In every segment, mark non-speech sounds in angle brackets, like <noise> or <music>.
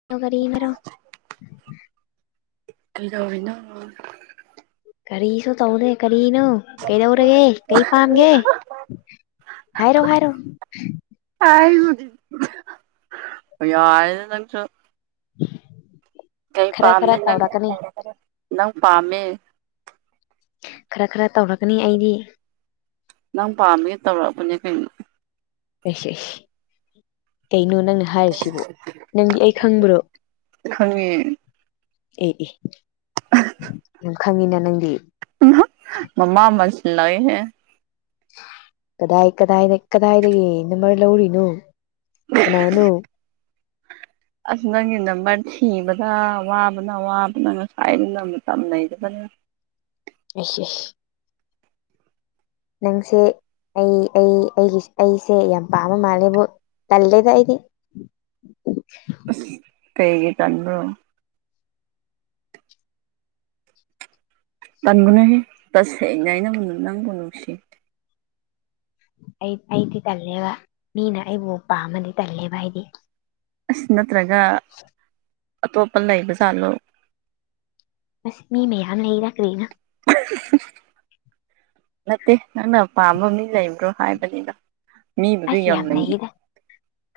<unintelligible> ꯀꯩꯗꯧꯔꯤꯀꯅꯣ ꯀꯔꯤꯁꯨ ꯇꯧꯗꯦ ꯀꯔꯤꯅꯣ ꯀꯩꯗꯧꯔꯒꯦ ꯀꯩ ꯄꯥꯝꯒꯦ ꯍꯥꯏꯔꯣ ꯍꯥꯏꯔꯣ ꯍꯥꯏꯌꯨꯗꯤ ꯌꯥꯏꯌꯦ ꯅꯪꯁꯨ <unintelligible> ꯀꯩ ꯈꯔ ꯄꯥꯝꯅꯤ ꯅꯪ ꯇꯧꯔꯛꯀꯅꯤ ꯅꯪ ꯄꯥꯝꯃꯦ ꯈꯔ ꯈꯔ ꯇꯧꯔꯛꯀꯅꯤ ꯑꯩꯗꯤ ꯅꯪ ꯄꯥꯝꯃꯦ ꯇꯧꯔꯛꯄꯅꯦ ꯀꯩꯅꯣ ꯑꯩꯁ ꯑꯩꯁ ꯀꯩꯩꯅꯣ ꯅꯪꯅ ꯍꯥꯏꯔꯤꯁꯤꯕꯨ ꯅꯪꯗꯤ ꯑꯩ ꯈꯪꯕ꯭ꯔꯣ ꯅꯪꯒꯤ ꯑꯦ ꯑꯦ ꯅꯪ ꯈꯪꯉꯤꯅ ꯅꯪꯗꯤ ꯃꯃꯥ ꯃꯁꯂꯥꯏꯍꯦ ꯀꯗꯥꯏ ꯀꯗꯥꯏꯗ ꯀꯗꯥꯏꯗꯒꯤ ꯅꯝꯕꯔ ꯂꯧꯔꯤꯅꯣ ꯀꯅꯥꯅꯣ <unintelligible> ꯑꯁ ꯅꯪꯒꯤ ꯅꯝꯕꯔ ꯊꯤꯕꯗ ꯋꯥꯕꯅ ꯋꯥꯕꯅ ꯉꯁꯥꯏꯗꯩ ꯅꯝꯇꯝꯅꯩꯗꯅꯥ ꯑꯩꯁ ꯑꯩꯁ ꯅꯪꯁꯦ ꯑꯩ ꯑꯩ ꯑꯩꯒꯤ ꯑꯩꯁꯦ ꯌꯥꯝ ꯄꯥꯝꯕ ꯃꯥꯜꯂꯦꯕꯨ ꯇꯜꯂꯦꯗ ꯑꯩꯗꯤ ꯑꯁ ꯀꯩꯒꯤ ꯇꯟꯕ꯭ꯔꯣ ꯇꯟꯒꯥꯅꯨꯍꯦ ꯇꯁꯦꯡꯅꯥ ꯑꯩ ꯅꯪ ꯅꯪꯕꯨ ꯅꯨꯡꯁꯤ ꯑꯩ ꯑꯩꯗꯤ ꯇꯜꯂꯦꯕ ꯃꯤꯅ ꯑꯩꯕꯨ ꯄꯥꯝꯃꯗꯤ ꯇꯜꯂꯦꯕ ꯑꯩꯗꯤ ꯑꯁ ꯅꯠꯇ꯭ꯔꯒ ꯑꯇꯣꯞꯄ ꯂꯩꯕ ꯖꯥꯠꯂꯣ ꯑꯁ ꯃꯤ ꯃꯌꯥꯝ ꯂꯩꯅ ꯀꯔꯤꯅꯣ ꯅꯠꯇꯦ ꯅꯪꯅ ꯄꯥꯝꯕ ꯃꯤ ꯂꯩꯕ꯭ꯔꯣ ꯍꯥꯏꯕꯅꯤꯗ ꯃꯤꯕꯨꯗꯤ ꯑꯁ ꯌꯥꯝ ꯂꯩ ꯂꯩꯌꯦꯗ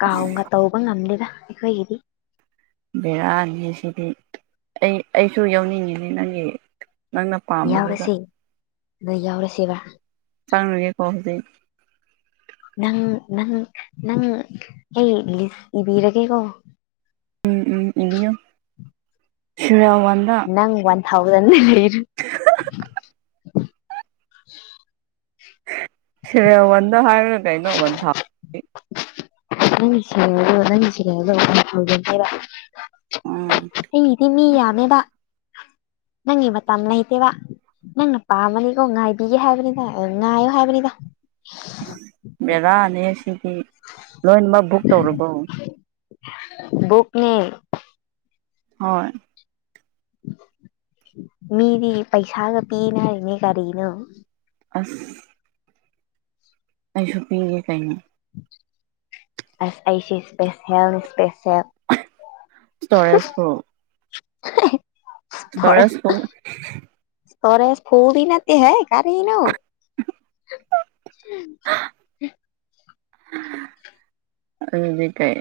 ꯀꯥꯎꯟꯒ ꯇꯧꯕ ꯉꯝꯗꯦꯗ ꯑꯩꯈꯣꯏꯒꯤꯗꯤ ꯕꯦꯔꯥꯅꯤꯍꯦ ꯁꯤꯗꯤ ꯑꯩ ꯑꯩꯁꯨ ꯌꯥꯎꯅꯤꯡꯉꯤꯅꯤ ꯅꯪꯒꯤ ꯅꯪꯅ ꯄꯥꯝꯕꯗꯨꯗ ꯌꯥꯎꯔꯁꯤ ꯑꯗ ꯌꯥꯎꯔꯁꯤꯕ <unintelligible> ꯅꯪ ꯅꯪ ꯅꯪ ꯑꯩ ꯏꯕꯤꯔꯒꯦꯀꯣ ꯎꯝ ꯎꯝ ꯏꯅꯤ ꯁꯤꯔ ꯋꯥꯗ ꯅꯪ ꯋꯥꯟ ꯊꯥꯎꯖꯟ ꯂꯩꯔ ꯁꯤ ꯋꯥꯟꯗ ꯍꯥꯏ꯭ꯔ ꯀꯩꯅꯣꯟ ꯎꯟ ꯊ <unintelligible> ꯎꯝ ꯑꯩꯒꯤꯗꯤ ꯃꯤ ꯌꯥꯝꯃꯦꯕ ꯅꯪꯒꯤ ꯃꯇꯝ ꯂꯩꯇꯦꯕ ꯅꯪꯅ ꯄꯥꯝꯃꯅꯤꯀꯣ ꯉꯥꯏꯕꯤꯒꯦ ꯍꯥꯏꯕꯅꯤꯗ ꯉꯥꯏꯌꯣ ꯍꯥꯏꯕꯅꯤꯗ ꯕꯦꯔꯥꯅꯦ ꯁꯤꯗꯤ ꯂꯣꯏꯅꯃꯛ ꯕꯨꯛ ꯇꯧꯔꯕꯣ ꯕꯨꯛꯅꯦ ꯍꯣꯏ ꯃꯤꯗꯤ ꯄꯩꯁꯥꯒ ꯄꯤꯅ ꯍꯥꯏꯅꯦ ꯀꯔꯤꯅꯣ ꯑꯁ ꯑꯩꯁꯨ ꯄꯤꯒꯦ ꯀꯩꯅꯣ ꯑꯁ ꯑꯩꯁꯦ ꯁ꯭ꯄꯦꯁꯤꯌꯦꯜ ꯁ꯭ꯄꯦꯁꯤꯌꯦꯜ ꯏꯁꯇꯣꯔꯦꯖ <unintelligible> ꯇꯣꯔꯁꯄꯨ ꯇꯣꯔꯦꯁ ꯄꯨꯕꯤ ꯅꯠꯇ ꯍꯩ ꯀꯔꯤꯅꯣ <unintelligible> <unintelligible> ꯑꯗꯨꯗꯤ ꯀꯥꯏ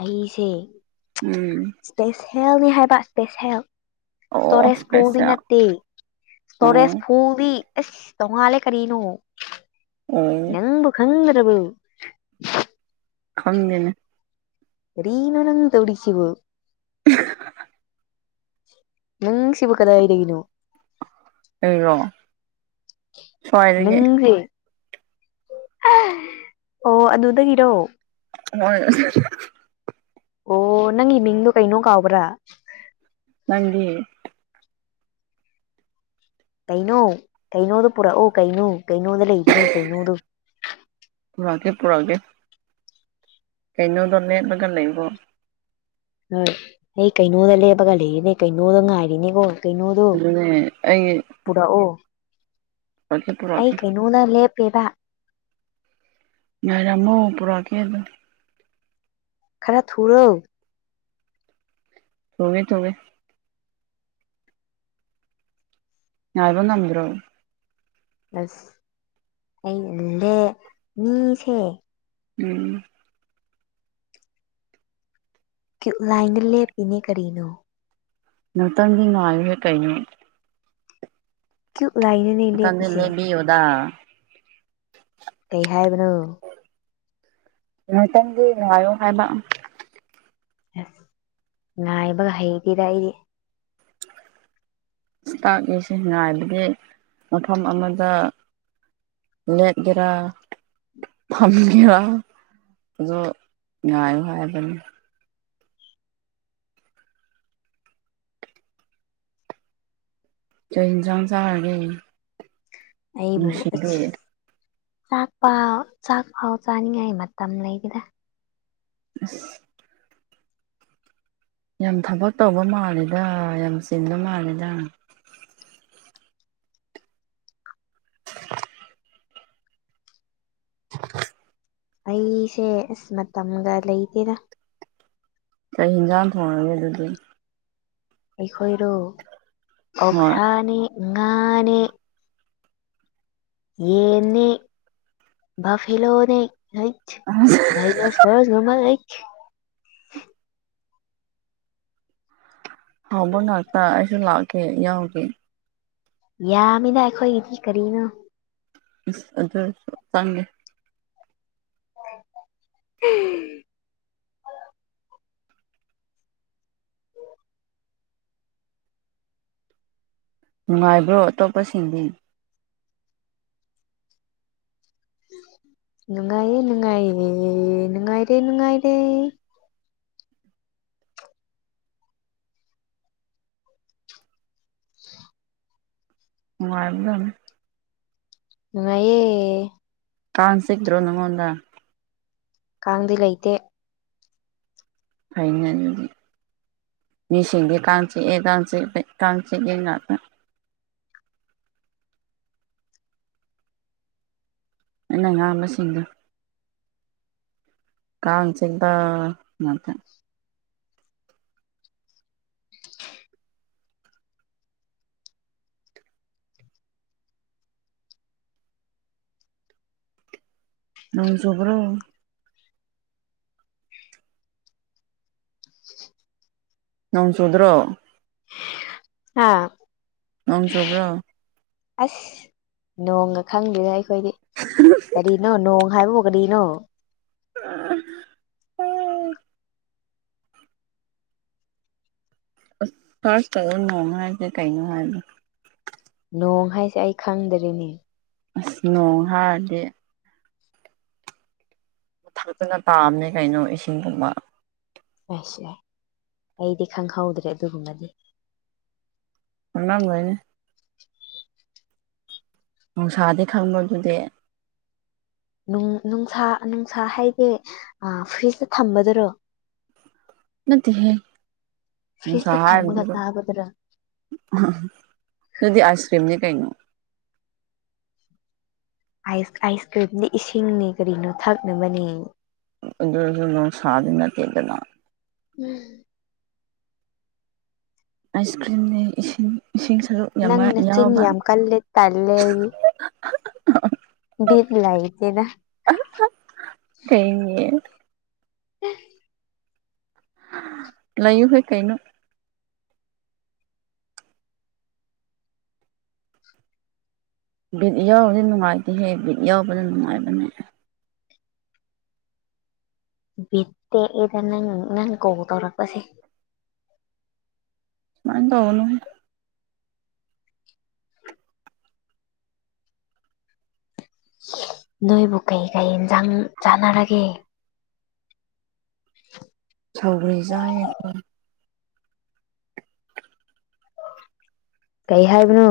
ꯑꯩꯁꯦ ꯎꯝ ꯏꯁꯄꯦꯁꯦꯜꯅꯤ ꯍꯥꯏꯕ ꯏꯁꯄꯦꯁꯦꯜ ꯑꯣ ꯏꯁꯇꯣꯔꯦꯁ ꯐꯧꯕꯤ ꯏꯁꯄꯦꯁꯦꯜ ꯅꯠꯇꯦ ꯑꯣ ꯁꯇꯣꯔꯦꯁ ꯐꯣꯡꯕꯤ ꯑꯁ ꯇꯣꯡꯉꯥꯜꯂꯦ ꯀꯔꯤꯅꯣ ꯑꯣ ꯅꯪꯕꯨ ꯈꯪꯗ꯭ꯔꯕ ꯈꯪꯗꯦꯅꯦ ꯀꯔꯤꯅꯣꯅꯪ ꯇꯧꯁꯤꯕꯨ <unintelligible> ꯅꯪ ꯁꯤꯕꯨ ꯀꯗꯥꯏꯗꯒꯤꯅꯣ ꯑꯩꯔꯣ ꯁ꯭ꯋꯥꯏꯗꯒꯤ ꯅꯪꯁꯦ ꯑꯣ ꯑꯗꯨꯗꯒꯤꯔꯣ <unintelligible> ꯑꯣ ꯅꯪꯒꯤ ꯃꯤꯡꯗꯣ ꯀꯩꯅꯣ ꯀꯥꯎꯕ꯭ꯔꯥ ꯅꯪꯗꯤ ꯀꯩꯅꯣ ꯀꯩꯅꯣꯗꯣ ꯄꯨꯔꯛꯎ ꯀꯩꯅꯣ ꯀꯩꯅꯣꯗ ꯂꯩꯕꯅꯤ ꯀꯩꯅꯣꯗꯣ ꯄꯨꯔꯛꯒꯦ ꯄꯨꯔꯛꯒꯦ ꯀꯩꯅꯣꯗꯣ ꯂꯦꯠꯂꯒ ꯂꯩꯕꯣ ꯍꯣꯏ ꯑꯩ ꯀꯩꯅꯣꯗ ꯂꯦꯞꯄꯒ ꯂꯩꯔꯤꯅꯦ ꯀꯩꯅꯣꯗ ꯉꯥꯏꯔꯤꯅꯤꯀꯣ ꯀꯩꯅꯣꯗꯣ ꯑꯗꯨꯅꯦ ꯑꯩ ꯄꯨꯔꯛꯑꯣ ꯄꯨꯔꯛꯀꯦ ꯄꯨꯔꯛꯀꯦ ꯑꯩ ꯀꯩꯅꯣ ꯃꯨꯅ ꯂꯦꯞꯄꯕ ꯉꯥꯏꯔꯝꯃꯣ ꯄꯨꯔꯛꯑꯀꯦ ꯑꯗꯨ ꯈꯔ ꯊꯨꯔꯣ ꯊꯣꯡꯉꯦ ꯊꯣꯡꯉꯦ ꯉꯥꯏꯕ ꯉꯝꯗ꯭ꯔꯣ ꯑꯁ ꯑꯩ ꯃꯤꯁꯦ ꯎꯝ ꯂꯥꯏꯟ ꯂꯦꯞ ꯄꯤꯅꯦ ꯀꯔꯤꯅꯣ ꯅꯨꯡꯇꯪꯒꯤ ꯅꯨꯡꯉꯥꯏꯔꯤꯁꯦ ꯀꯩꯅꯣ ꯥꯇꯌꯨꯞ ꯂꯥꯏꯠꯅꯦ ꯇꯟ ꯂꯩ ꯕꯤꯌꯎꯗꯥ ꯀꯩ ꯍꯥꯏꯕꯅꯣ ꯅꯇꯪꯗꯤ ꯉꯥꯏꯌꯣ ꯍꯥꯏꯕ ꯑꯁ ꯉꯥꯏꯕꯒ ꯍꯩꯕꯤꯔ ꯑꯩꯗꯤ ꯇꯥꯛꯏꯁꯤ ꯉꯥꯏꯕꯗꯤ ꯃꯐꯝ ꯑꯃꯗ ꯃꯠꯒꯔꯥ ꯐꯝꯒꯔ ꯑꯗꯣ ꯉꯥꯏꯌꯨ ꯍꯥꯏꯕꯅꯤ ꯆ ꯍꯤꯆꯥꯡ ꯆꯥꯔꯒꯦ ꯑꯩꯕꯨ ꯅꯨꯡꯁꯤꯕꯤ ꯆꯥꯛ ꯄ ꯆꯥꯛ ꯐꯥꯎ ꯆꯥꯅꯤꯡꯉꯥꯏ ꯃꯇꯝ ꯂꯩꯇꯦꯗ ꯑꯁ ꯌꯥꯝ ꯊꯕꯛ ꯇꯧꯕ ꯃꯥꯜꯂꯦꯗ ꯌꯥꯝ ꯆꯤꯟꯕ ꯃꯥꯜꯂꯦꯗ <inaudible> <inaudible> ꯑꯩꯁꯦ ꯑꯁ ꯃꯇꯝꯒ ꯂꯩꯇꯦꯔ ꯀꯩ ꯍꯟꯖꯥꯡ ꯊꯣꯡꯉꯒꯦ ꯑꯗꯨꯗꯤ ꯑꯩꯈꯣꯏꯔꯣ ꯍꯣꯏ ꯑꯣꯁꯥꯅꯤ ꯉꯥꯅꯤ ꯌꯦꯅꯤ ꯕꯐꯦꯂꯣꯅꯤ ꯑꯁ ꯁ ꯉꯨꯃꯜ ꯂꯩꯊ ꯍꯕ ꯉꯅꯥꯥꯛꯛꯇ ꯑꯩꯁꯨ ꯂꯥꯛꯀꯦ ꯌꯥꯎꯒꯦ ꯌꯥꯝꯃꯤꯅ ꯑꯩꯈꯣꯏꯒꯤꯗꯤ ꯀꯔꯤꯅꯣ ꯑꯗꯨꯁꯨ ꯆꯥꯡꯒꯦ ꯎꯝ ꯅꯨꯡꯉꯥꯏꯕ꯭ꯔꯣ ꯑꯇꯣꯞꯄꯁꯤꯡꯗꯤ ꯅꯨꯡꯉꯥꯏꯦ ꯅꯨꯡꯉꯥꯏꯌꯦ ꯅꯨꯡꯉꯥꯏꯔꯦ ꯅꯨꯡꯉꯥꯏꯔꯦ ꯃꯅꯨꯡꯉꯥꯏꯕꯗꯅꯤ ꯉꯅꯨꯡꯉꯥꯏꯌꯦ ꯀꯥꯥꯟꯁꯤꯛ ꯗ꯭ꯔꯣ ꯅꯉꯣꯟꯗ ꯀꯥꯡꯗꯤ ꯂꯩꯇꯦ ꯐꯅ ꯑꯗꯨꯗꯤ ꯃꯤꯁꯤꯡꯗꯤ ꯀꯥꯡ ꯆꯤꯛꯑꯦ ꯀꯥꯡ ꯆꯤꯄ ꯀꯥꯡ ꯆꯤꯛꯏ ꯉꯥꯛꯇ ꯑꯩꯅ ꯑ ꯉꯥꯡꯕꯁꯤꯡꯗꯣ ꯀꯥꯡꯁꯤꯗ ꯅꯠꯇ ꯅꯣꯡꯖꯨꯕ꯭ꯔꯣ ꯅꯣꯡ ꯆꯨꯗ꯭ꯔꯣ ꯑꯥ ꯂꯪ ꯆꯨꯕ꯭ꯔꯣ ꯑꯁ ꯅꯣꯡꯒ ꯈꯪꯗꯔ ꯑꯩꯈꯣꯏꯗꯤ ꯀꯔꯤꯅꯣ ꯅꯣꯡ ꯍꯥꯏꯕꯕꯨ ꯀꯔꯤꯅꯣ ꯎꯝ ꯐꯔꯁ ꯆ ꯑꯗꯨ ꯅꯣꯡ ꯍꯥꯏꯔꯁꯦ ꯀꯩꯅꯣ ꯍꯥꯏꯕ ꯅꯣꯡ ꯍꯥꯏꯁꯦ ꯑꯩ ꯈꯪꯗꯔꯦꯅꯦ ꯑꯁ ꯅꯣꯡ ꯍꯥꯏꯔꯗꯤ ꯊꯛꯇꯅ ꯇꯥꯑꯝꯅꯦ ꯀꯩꯅꯣ ꯏꯁꯤꯡꯒꯨꯝꯕ ꯌꯥꯁꯨ ꯌꯥꯏ ꯑꯩꯗꯤ ꯈꯪꯍꯧꯗ꯭ꯔꯦ ꯑꯗꯨꯒꯨꯝꯕꯗꯤ <unintelligible> ꯅꯨꯡꯁꯥꯗꯤ ꯈꯪꯕꯗꯨꯗꯤ ꯅꯨꯡꯁꯥ ꯅꯨꯡꯁꯥ ꯍꯥꯏꯗꯤ ꯐ꯭ꯔꯤꯖꯇ ꯊꯝꯕꯗꯔꯣ ꯅꯠꯇ ꯍꯦ ꯐ꯭ꯔꯤꯖꯇ ꯊꯝꯃꯒ ꯁꯍꯥꯏꯔ ꯆꯥꯕꯗꯨꯔꯣ ꯑꯗꯨꯗꯤ ꯑꯥꯏꯁ ꯀ꯭ꯔꯤꯝꯅꯦ ꯀꯩꯅꯣ ꯑꯥꯏꯁ ꯑꯥꯏꯁ ꯀ꯭ꯔꯤꯝꯗ ꯏꯁꯤꯡꯅꯤ ꯀꯔꯤꯅꯣ ꯊꯛꯅꯕꯅꯦ ꯑꯗꯨ ꯅ ꯁꯥꯅꯠꯇꯗꯅ ꯎꯝ ꯑꯥꯏꯁ ꯀ꯭ꯔꯤꯝꯅꯤ ꯏꯁꯤꯡ ꯏꯁꯤꯡ ꯁꯔꯨꯛ ꯌꯥꯝ ꯅꯪꯅ ꯆꯤꯟ ꯌꯥꯎꯕ ꯌꯥꯝ ꯀꯜꯂꯦ ꯇꯜꯂꯦ ꯔ ꯂꯥꯏꯗꯦꯗ ꯀꯩꯅꯦ <inaudible> ꯂꯩꯌꯨ ꯍꯣꯏ ꯀꯩꯅꯣ ꯕꯤꯠ ꯌꯥꯎꯔꯗꯤ ꯅꯨꯡꯉꯥꯏꯇꯍꯦ ꯕꯤꯠ ꯌꯥꯎꯕꯗ ꯅꯨꯡꯉꯥꯏꯕꯅꯦ ꯕꯤ ꯇꯦꯛꯑꯗ ꯅꯪ ꯅꯪ ꯀ ꯇꯧꯔꯛꯄꯁꯦ ꯃꯥꯡ ꯇꯧꯅ ꯅꯣꯏꯕꯨ ꯀꯩ ꯀꯩ ꯌꯦꯟꯁꯥꯡ ꯆꯥꯟꯅꯔꯒꯦ <inaudible> ꯁꯧꯔꯤꯖ ꯑꯩꯀꯣ ꯀꯩ ꯍꯥꯏꯕꯅꯣ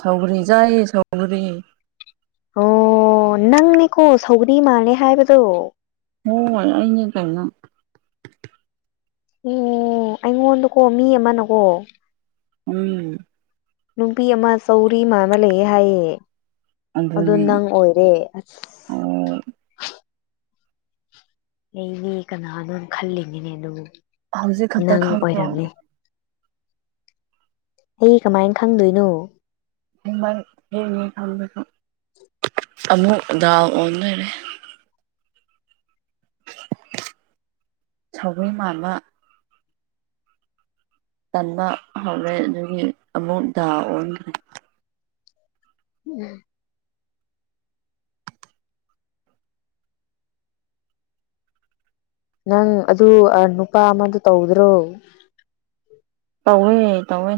ꯁꯥꯎꯒ꯭ꯔꯤꯖꯥꯏꯌꯦ ꯁꯥꯎꯒꯔꯤ ꯑꯣ ꯅꯪꯅꯦꯀꯣ ꯁꯧꯒꯔꯤ ꯃꯥꯜꯂꯦ ꯍꯥꯏꯕꯗꯣ ꯍꯣꯏ ꯑꯩꯅꯦ ꯀꯥꯏꯅ ꯑꯣ ꯑꯩꯉꯣꯟꯗꯀꯣ ꯃꯤ ꯑꯃꯅꯀꯣ ꯎꯝ ꯅꯨꯄꯤ ꯑꯃ ꯆꯧꯔꯤ ꯑꯃ ꯑꯃ ꯂꯩꯌꯦ ꯍꯥꯏꯌꯦ ꯑꯣ ꯑꯗꯨꯅꯦ ꯅꯪ ꯑꯣꯏꯔꯦ ꯑꯁ ꯑꯣ ꯑꯩꯗꯤ ꯀꯅꯥꯅꯣ ꯈꯜꯂꯤꯉꯤꯅꯦ ꯑꯗꯨꯕꯨ ꯍꯧꯖꯤꯛ ꯈꯛꯇ ꯅꯪ ꯈꯪꯕ꯭ꯔꯣ ꯑꯣꯏꯔꯝꯃꯦ ꯑꯩ ꯀꯃꯥꯏꯅ ꯈꯪꯗꯣꯏꯅꯣ ꯌꯦꯅꯤ ꯌꯦ ꯀꯥꯟꯣ ꯑꯃꯃꯨꯗ ꯑꯣ ꯁꯥꯎꯒꯔꯤ ꯃꯥꯥꯟꯕ ꯇꯟꯕ ꯍꯧꯔꯦ ꯑꯗꯨꯒꯤ ꯑꯃꯨꯛ ꯗꯥ ꯑꯣꯟꯈ꯭ꯔꯦ ꯎꯝ ꯅꯪ ꯑꯗꯨ ꯅꯨꯄꯥ ꯑꯃꯗ ꯇꯧꯗ꯭ꯔꯣ ꯇꯧꯋꯦ ꯇꯧꯋꯦ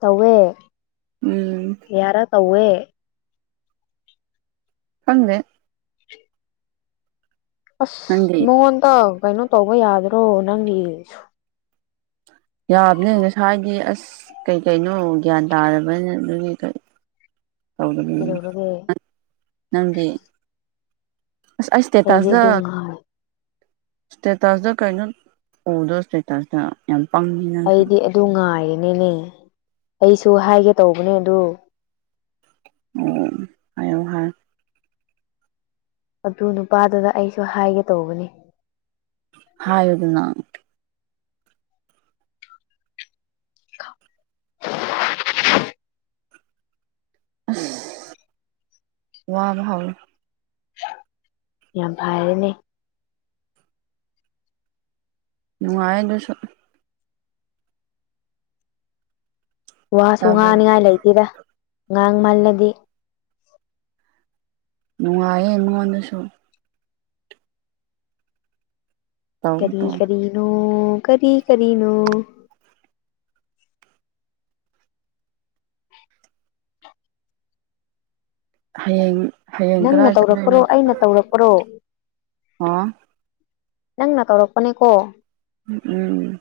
ꯇꯧꯋꯦ ꯎꯝ ꯌꯥꯔ ꯇꯧꯋꯦ ꯈꯪꯗꯦ ꯑꯁ ꯅꯪꯗꯤ ꯃꯉꯣꯟꯗ ꯀꯩꯅꯣ ꯇꯧꯕ ꯌꯥꯗ꯭ꯔꯣ ꯅꯪꯒꯤ ꯌꯥꯕꯅꯦ ꯉꯁꯥꯏꯒꯤ ꯑꯁ ꯀꯩ ꯀꯩꯅꯣ ꯒ꯭ꯌꯥꯟ ꯇꯥꯔꯕꯅꯤ ꯑꯗꯨꯒꯤ ꯇꯧꯗꯕꯅꯤ ꯀꯩꯗꯧꯔꯒꯦ ꯅꯪꯗꯤ ꯑꯁ ꯑꯩ ꯑꯩꯗꯤ ꯏꯁꯇꯦꯇꯁꯇ ꯑꯗꯨ ꯉꯥꯏ ꯁꯇꯦꯇꯁꯇ ꯀꯩꯅꯣ ꯎꯗꯣꯔꯁꯦ ꯇꯁꯇ ꯌꯥꯝ ꯄꯥꯡꯉꯤ ꯅꯪꯁꯨ ꯑꯩꯗꯤ ꯑꯗꯨ ꯉꯥꯏꯔꯤꯅꯦꯅꯦ ꯑꯩꯁꯨ ꯍꯥꯏꯒꯦ ꯇꯧꯕꯅꯦ ꯑꯗꯨ ꯑꯣ ꯍꯥꯏꯌꯧ ꯍꯥꯏ ꯑꯗꯨ ꯅꯨꯄꯥꯗꯨꯅ ꯑꯩꯁꯨ ꯍꯥꯏꯒꯦ ꯇꯧꯕꯅꯤ ꯍꯥꯏꯌꯨ ꯗꯅ ꯑꯁꯤ ꯋꯥꯕ ꯍꯧ ꯌꯥꯝ ꯐꯔꯦꯅꯦ ꯅꯨꯡꯉꯥꯏ ꯑꯗꯨꯁꯨ ꯋꯥꯁꯨ ꯇꯥꯕ꯭ꯔꯣ ꯉꯥꯅꯤꯉꯥꯏ ꯂꯩꯇꯦꯗ ꯉꯥꯡꯃꯜꯂꯗꯤ ꯅꯨꯡꯉꯥꯏꯌꯦ ꯃꯉꯣꯟꯗꯁꯨ ꯇꯧ ꯀꯔꯤ ꯇꯧ ꯀꯔꯤꯅꯣ ꯀꯔꯤ ꯀꯔꯤꯅꯣ ꯍꯌꯦꯡ ꯍꯌꯦꯡ ꯅꯪꯅ ꯀꯔꯥꯏ ꯇꯧꯔꯛꯄ꯭ꯔꯣ ꯆꯠꯗꯣꯏꯅꯣ ꯑꯩꯅ ꯇꯧꯔꯛꯄ꯭ꯔꯣ ꯑꫭ ꯅꯪꯅ ꯀꯧꯔꯛꯄꯅꯦꯀꯣ ꯎꯝ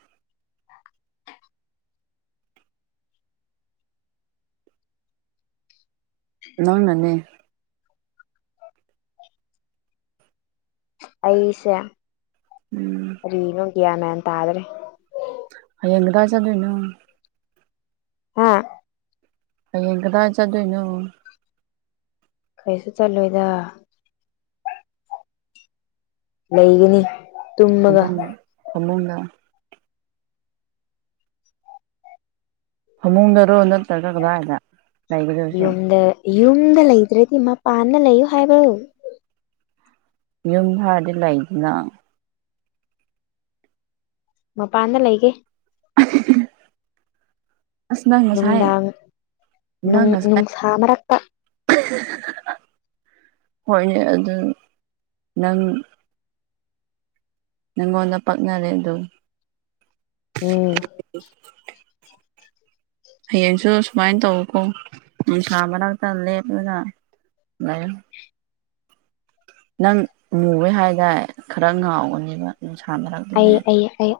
ꯅꯪ ꯅꯅꯦ ꯑꯩꯁꯦ ꯎꯝ ꯀꯔꯤꯅꯣ ꯒꯌꯥꯟꯃꯦꯟ ꯇꯥꯗ꯭ꯔꯦ ꯍꯩꯌ‌ꯦꯡ ꯀꯗꯥꯏ ꯆꯠꯇ‌ꯣꯏꯅꯣ ꯍꯨꯝ ꯍꯌꯦꯡ ꯀꯗꯥꯏ ꯆꯠꯇꯣꯏꯅꯣ ꯀꯩꯁꯨ ꯆꯠꯂꯣꯏꯗ ꯂꯩꯒꯅꯤ ꯇꯨꯝꯃꯒ ꯐꯃꯨꯡ ꯐꯃꯨꯡꯅ ꯐꯃꯨꯡꯗꯔꯣ ꯅꯠꯇ꯭ꯔꯒ ꯀꯗꯥꯏꯗ ꯂꯩꯒꯗꯣꯏꯁꯦ ꯌꯨꯝꯗ ꯌꯨꯝꯗ ꯂꯩꯗ꯭ꯔꯗꯤ ꯃꯄꯥꯟꯗ ꯂꯩꯌꯨ ꯍꯥꯏꯕ꯭ꯔꫭ ꯌꯨꯝꯗ ꯍꯥꯔꯗꯤ ꯂꯩꯗꯅ ꯃꯄꯥꯟꯗ ꯂꯩꯒꯦ ꯑꯁ ꯅꯪ ꯉꯁꯥꯏ ꯅꯨꯡꯗꯥꯡ ꯅꯨꯡ ꯅꯪ ꯉꯁꯥꯏ ꯅꯨꯡꯁꯥ ꯃꯔꯛꯇ <unintelligible> ꯍꯣꯏꯅꯦ ꯑꯗꯨ ꯅꯪ ꯅꯪꯉꯣꯟꯗ ꯄꯥꯛꯅꯔꯦ ꯑꯗꯨ ꯎꯝ ꯍꯌꯦꯡꯁꯨ ꯁꯨꯃꯥꯏꯅ ꯇꯧꯋꯀꯣ ꯅꯨꯡꯁꯥ ꯃꯔꯛꯇ ꯂꯦꯞꯂꯒ ꯂꯩꯌꯨ ꯅꯪ ꯃꯨꯕꯩ ꯍꯥꯏꯗꯥꯏ ꯈꯔ ꯉꯥꯎꯒꯅꯦꯕ ꯅꯨꯡꯁꯥꯃꯔꯛ ꯑꯩꯌꯦ ꯑꯩꯌꯦ ꯑꯩꯌꯦ